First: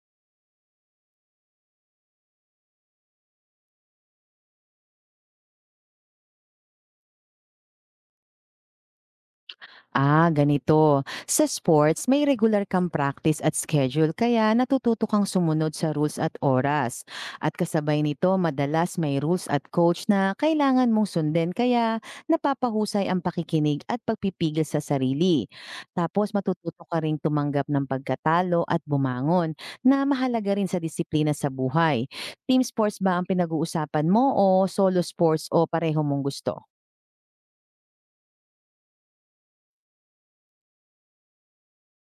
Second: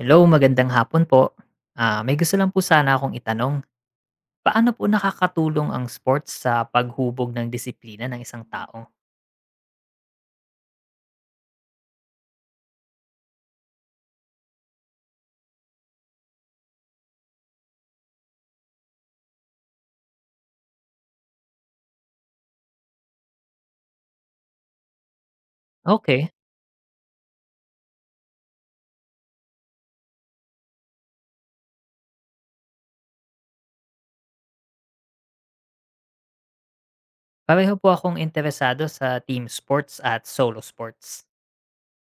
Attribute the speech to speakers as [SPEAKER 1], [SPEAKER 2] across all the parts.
[SPEAKER 1] Hello, magandang hapon po. May gusto lang po sana akong itanong. Paano po nakakatulong ang sports sa paghubog ng disiplina ng isang tao?
[SPEAKER 2] Ganito. Sa sports, may regular kang practice at schedule kaya natututo kang sumunod sa rules at oras. At kasabay nito, madalas may rules at coach na kailangan mong sundin kaya napapahusay ang pakikinig at pagpipigil sa sarili.
[SPEAKER 1] Okay,
[SPEAKER 2] Tapos matututo ka ring tumanggap ng pagkatalo at bumangon na mahalaga rin sa disiplina sa buhay. Team sports ba ang pinag-uusapan mo o solo sports o pareho mong gusto?
[SPEAKER 1] pareho po akong interesado sa team sports at solo sports.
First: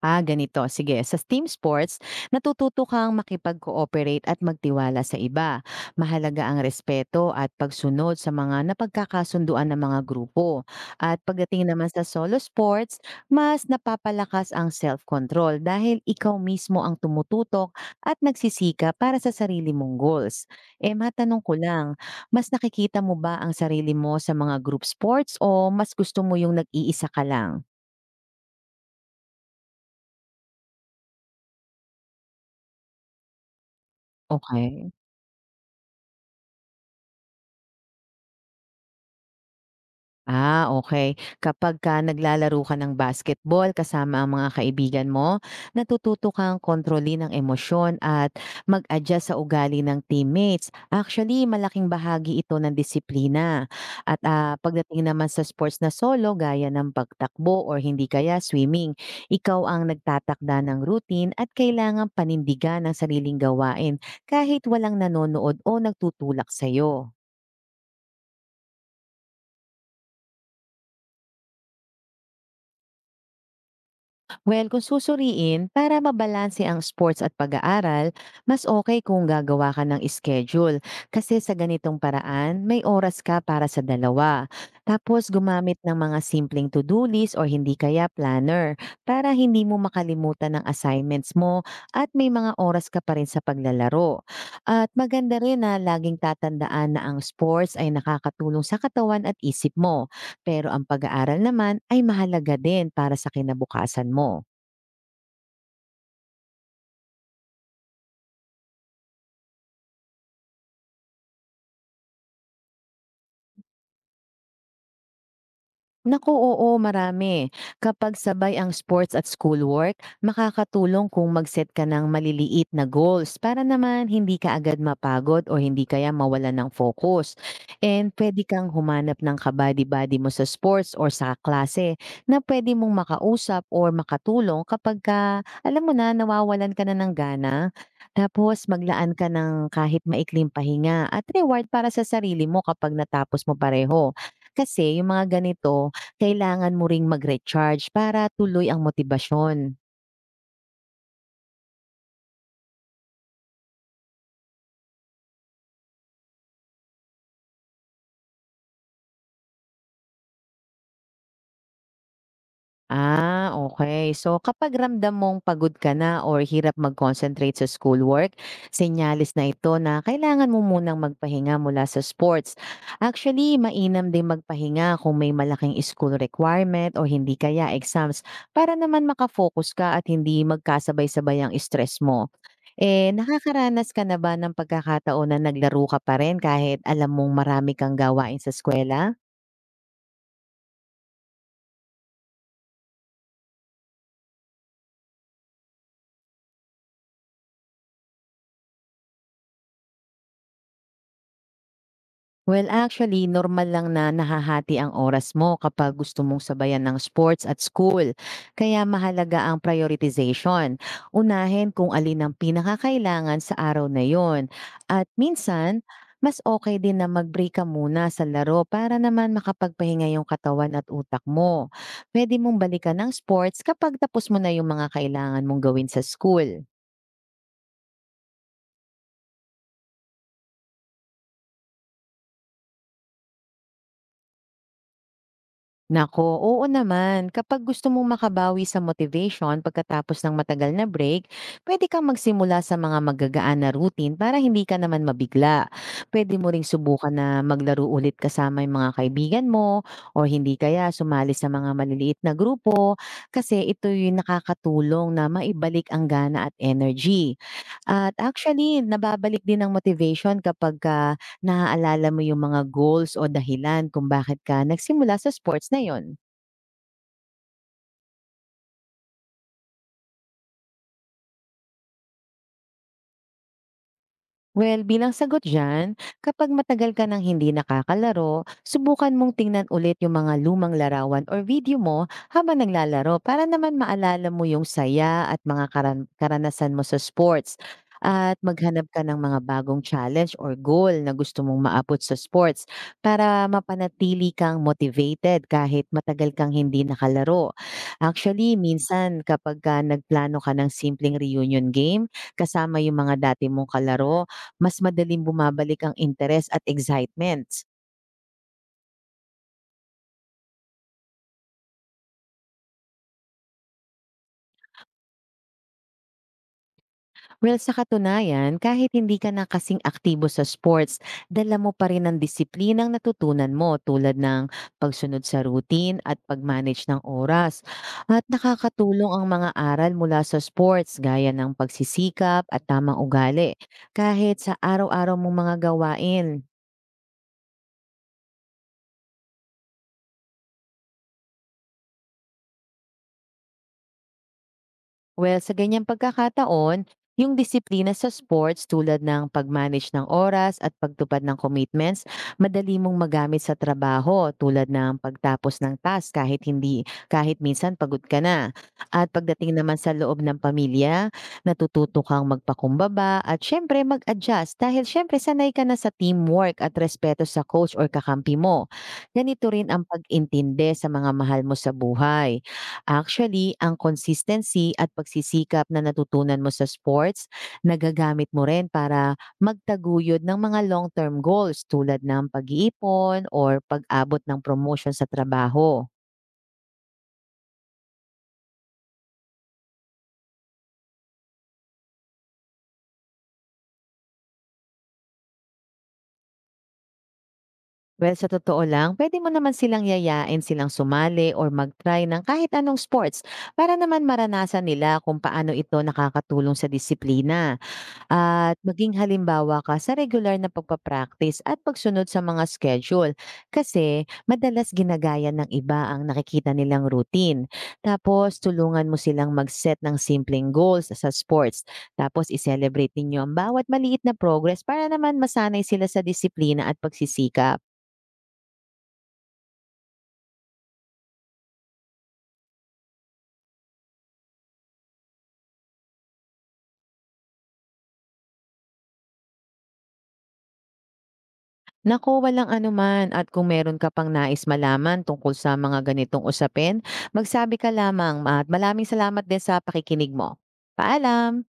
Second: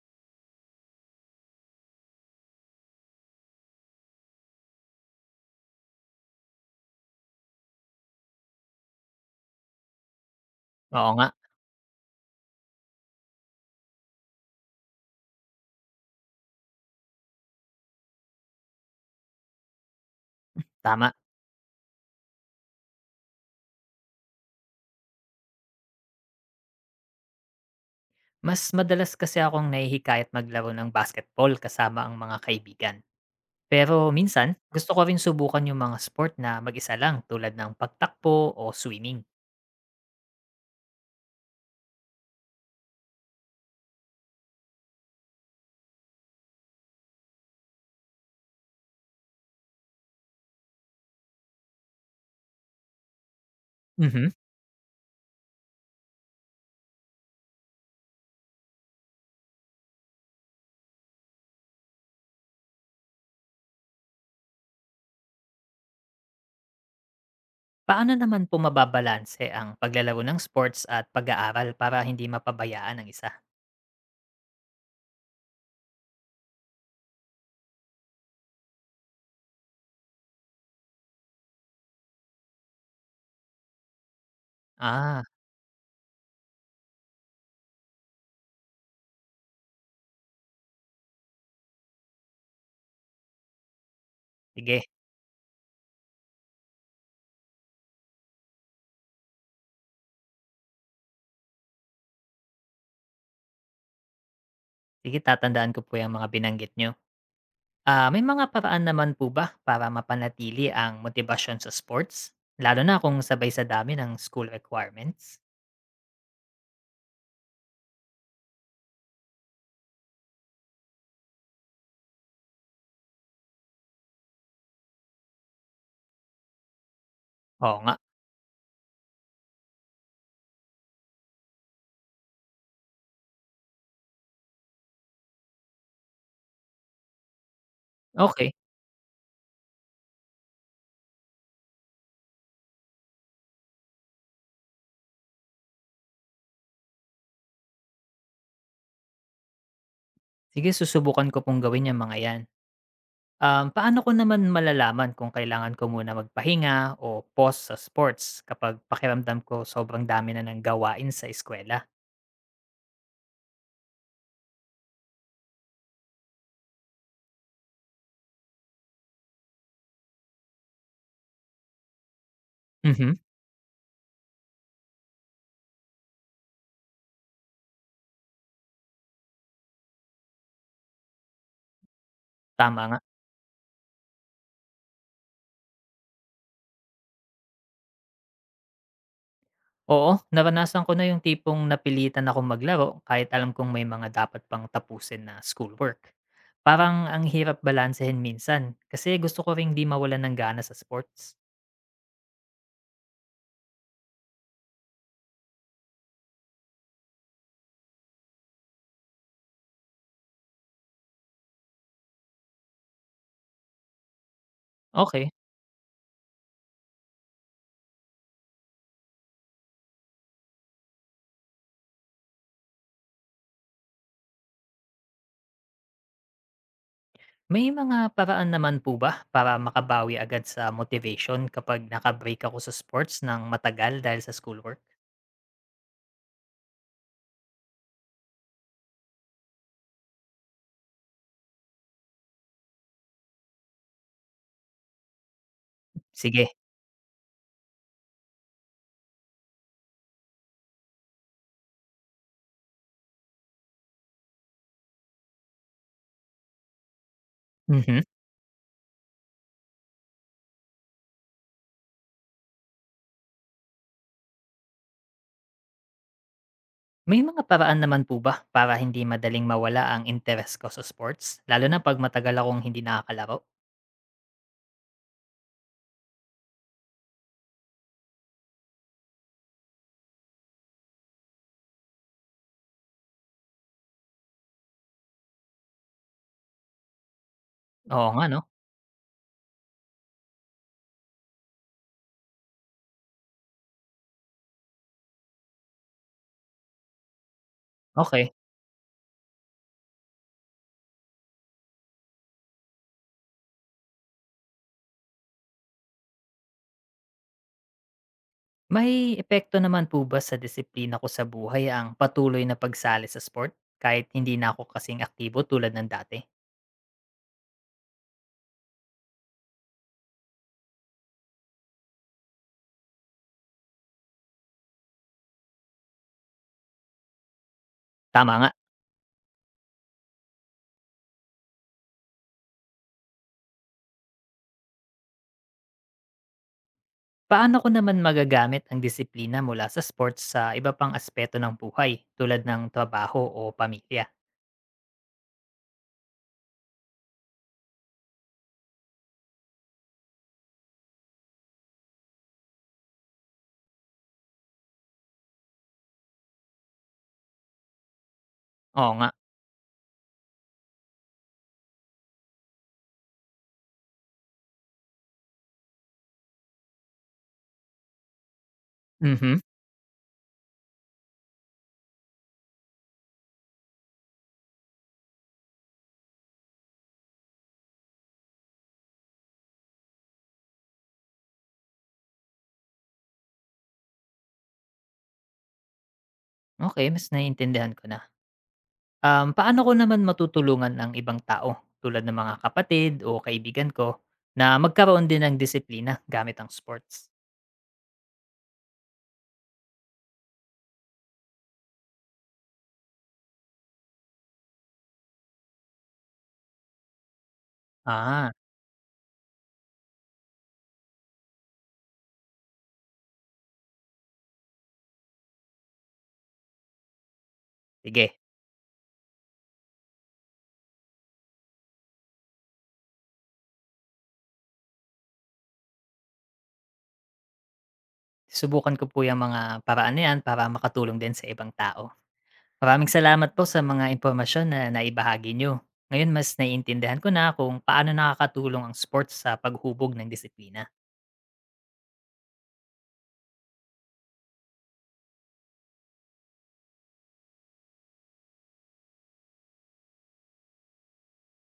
[SPEAKER 2] Ganito. Sige, sa team sports, natututo kang makipag-cooperate at magtiwala sa iba. Mahalaga ang respeto at pagsunod sa mga napagkakasunduan ng mga grupo.
[SPEAKER 1] Oo
[SPEAKER 2] At
[SPEAKER 1] nga,
[SPEAKER 2] pagdating naman sa solo sports, mas napapalakas ang self-control dahil ikaw mismo ang tumututok at nagsisika para sa sarili mong goals. Eh,
[SPEAKER 1] tama.
[SPEAKER 2] matanong ko lang, mas nakikita mo ba ang sarili mo sa mga group sports o mas gusto mo yung nag-iisa ka lang?
[SPEAKER 1] Mas madalas kasi akong nahihikayat maglaro ng basketball kasama ang mga kaibigan. Pero minsan,
[SPEAKER 2] Okay.
[SPEAKER 1] gusto ko rin subukan yung mga sport na mag-isa lang tulad ng pagtakbo o swimming.
[SPEAKER 2] Okay, kapag naglalaro ka ng basketball kasama ang mga kaibigan mo, natututo kang kontrolin ang emosyon at mag-adjust sa ugali ng teammates. Actually, malaking bahagi ito ng disiplina. At,
[SPEAKER 1] Mhm.
[SPEAKER 2] pagdating naman sa sports na solo gaya ng pagtakbo or hindi kaya swimming, ikaw ang nagtatakda ng routine at kailangan panindigan ang sariling gawain kahit walang nanonood o nagtutulak sa'yo.
[SPEAKER 1] Paano naman po mababalanse ang paglalaro ng sports at pag-aaral para hindi mapabayaan ang isa?
[SPEAKER 2] Well, kung susuriin, para mabalanse ang sports at pag-aaral, mas okay kung gagawa ka ng schedule. Kasi sa ganitong paraan, may oras ka para sa dalawa.
[SPEAKER 1] Ah,
[SPEAKER 2] Tapos gumamit ng mga simpleng to-do list or hindi kaya planner para hindi mo makalimutan ng assignments mo at may mga oras ka pa rin sa paglalaro.
[SPEAKER 1] sige.
[SPEAKER 2] At maganda rin na laging tatandaan na ang sports ay nakakatulong sa katawan at isip mo. Pero ang pag-aaral naman ay mahalaga din para sa kinabukasan mo.
[SPEAKER 1] Sige, tatandaan ko po yung mga binanggit nyo. May mga paraan naman po ba para mapanatili ang motibasyon sa sports? Lalo na kung sabay sa dami ng school requirements?
[SPEAKER 2] Naku, oo, marami. Kapag sabay ang sports at schoolwork, makakatulong kung mag-set ka ng maliliit na goals para naman hindi ka agad mapagod o hindi kaya mawala ng focus.
[SPEAKER 1] Oo nga.
[SPEAKER 2] And pwede kang humanap ng kabady-body mo sa sports or sa klase na pwede mong makausap or makatulong kapag ka, alam mo na, nawawalan ka na ng gana.
[SPEAKER 1] Okay.
[SPEAKER 2] Tapos maglaan ka ng kahit maikling pahinga at reward para sa sarili mo kapag natapos mo pareho. Kasi yung mga ganito, kailangan mo ring mag-recharge para tuloy ang motibasyon.
[SPEAKER 1] Sige, susubukan ko pong gawin yung mga 'yan. Paano ko naman malalaman kung kailangan ko muna magpahinga o pause sa sports kapag pakiramdam ko sobrang dami na ng gawain sa eskuwela?
[SPEAKER 2] Okay. So, kapag ramdam mong pagod ka na or hirap mag-concentrate sa schoolwork, senyales na ito na kailangan mo munang magpahinga mula sa sports.
[SPEAKER 1] Mhm.
[SPEAKER 2] Actually, mainam din magpahinga kung may malaking school requirement o hindi kaya exams para naman ka at hindi magkasabay-sabay ang stress mo.
[SPEAKER 1] Tama nga.
[SPEAKER 2] Eh, nakakaranas ka na ba ng pagkakataon na naglaro ka pa rin kahit alam mong marami kang gawain sa eskuwela?
[SPEAKER 1] Oo, naranasan ko na yung tipong napilitan akong maglaro kahit alam kong may mga dapat pang tapusin na schoolwork. Parang ang hirap balansehin minsan kasi gusto ko ring di mawala ng gana sa sports.
[SPEAKER 2] Well, actually, normal lang na nahahati ang oras mo kapag gusto mong sabayan ng sports at school. Kaya mahalaga ang prioritization. Unahin kung alin ang pinakakailangan sa araw na yon. At
[SPEAKER 1] Okay.
[SPEAKER 2] minsan, mas okay din na mag-break ka muna sa laro para naman makapagpahinga yung katawan at utak mo. Pwede mong balikan ng sports kapag tapos mo na yung mga kailangan mong gawin sa school.
[SPEAKER 1] May mga paraan naman po ba para makabawi agad sa motivation kapag nakabreak ako sa sports ng matagal dahil sa schoolwork?
[SPEAKER 2] Naku, oo naman. Kapag gusto mong makabawi sa motivation pagkatapos ng matagal na break, pwede kang magsimula sa mga magagaan na routine para hindi ka naman mabigla. Pwede
[SPEAKER 1] Sige.
[SPEAKER 2] mo ring subukan na maglaro ulit kasama yung mga kaibigan mo o hindi kaya sumali sa mga maliliit na grupo kasi ito yung nakakatulong na maibalik ang gana at energy.
[SPEAKER 1] Mhm.
[SPEAKER 2] At actually, nababalik din ang motivation kapag naaalala mo yung mga goals o dahilan kung bakit ka nagsimula sa sports na yon.
[SPEAKER 1] May mga paraan naman po ba para hindi madaling mawala ang interest ko sa sports? Lalo na pag matagal akong hindi nakakalaro?
[SPEAKER 2] Well, bilang sagot dyan, kapag matagal ka nang hindi nakakalaro, subukan mong tingnan ulit yung mga lumang larawan or video mo habang naglalaro para naman maalala mo yung saya at mga karanasan mo sa sports.
[SPEAKER 1] Oo nga
[SPEAKER 2] At
[SPEAKER 1] no?
[SPEAKER 2] maghanap ka ng mga bagong challenge or goal na gusto mong maabot sa sports para mapanatili kang motivated kahit matagal kang hindi nakalaro.
[SPEAKER 1] Okay.
[SPEAKER 2] Actually, minsan kapag ka nagplano ka ng simpleng reunion game kasama yung mga dati mong kalaro, mas madaling bumabalik ang interes at excitements.
[SPEAKER 1] May epekto naman po ba sa disiplina ko sa buhay ang patuloy na pagsali sa sport kahit hindi na ako kasing aktibo tulad ng dati?
[SPEAKER 2] Well, sa katunayan, kahit hindi ka na kasing aktibo sa sports, dala mo pa rin ang disiplinang natutunan mo tulad ng pagsunod sa routine at pag-manage ng oras. At
[SPEAKER 1] Tama nga.
[SPEAKER 2] nakakatulong ang mga aral mula sa sports gaya ng pagsisikap at tamang ugali kahit sa araw-araw mong mga gawain.
[SPEAKER 1] Paano ko naman magagamit ang disiplina mula sa sports sa iba pang aspeto ng buhay tulad ng trabaho o pamilya?
[SPEAKER 2] Well, sa ganyang pagkakataon, yung disiplina sa sports tulad ng pag-manage ng oras at pagtupad ng commitments, madali mong magamit sa trabaho tulad ng pagtapos ng task kahit minsan pagod ka na.
[SPEAKER 1] Oo nga.
[SPEAKER 2] At pagdating naman sa loob ng pamilya, natututo kang magpakumbaba at syempre mag-adjust dahil syempre sanay ka na sa teamwork at respeto sa coach or kakampi mo.
[SPEAKER 1] Mhm.
[SPEAKER 2] Ganito rin ang pag-intindi sa mga mahal mo sa buhay. Actually, ang consistency at pagsisikap na natutunan mo sa sports, nagagamit mo rin para magtaguyod ng mga long-term goals tulad ng pag-iipon or pag-abot ng promotion sa trabaho.
[SPEAKER 1] Okay, mas naiintindihan ko na. Paano ko naman matutulungan ang ibang tao tulad ng mga kapatid o kaibigan ko na magkaroon din ng disiplina gamit ang sports?
[SPEAKER 2] Well, sa totoo lang, pwede mo naman yayain silang sumali or mag-try ng kahit anong sports para naman maranasan nila kung paano ito nakakatulong sa disiplina.
[SPEAKER 1] Ah,
[SPEAKER 2] At maging halimbawa ka sa regular na pagpapractice at pagsunod sa mga schedule kasi madalas ginagaya ng iba ang nakikita nilang routine.
[SPEAKER 1] sige.
[SPEAKER 2] Tapos tulungan mo silang mag-set ng simpleng goals sa sports. Tapos i-celebrate ninyo ang bawat maliit na progress para naman masanay sila sa disiplina at pagsisikap.
[SPEAKER 1] Subukan ko po 'yang mga paraan na 'yan para makatulong din sa ibang tao. Maraming salamat po sa mga impormasyon na naibahagi nyo. Ngayon mas naiintindihan ko na kung paano nakakatulong ang sports sa paghubog ng disiplina.
[SPEAKER 2] Nako, walang anuman at kung meron ka pang nais malaman tungkol sa mga ganitong usapin, magsabi ka lamang at maraming salamat din sa pakikinig mo. Paalam!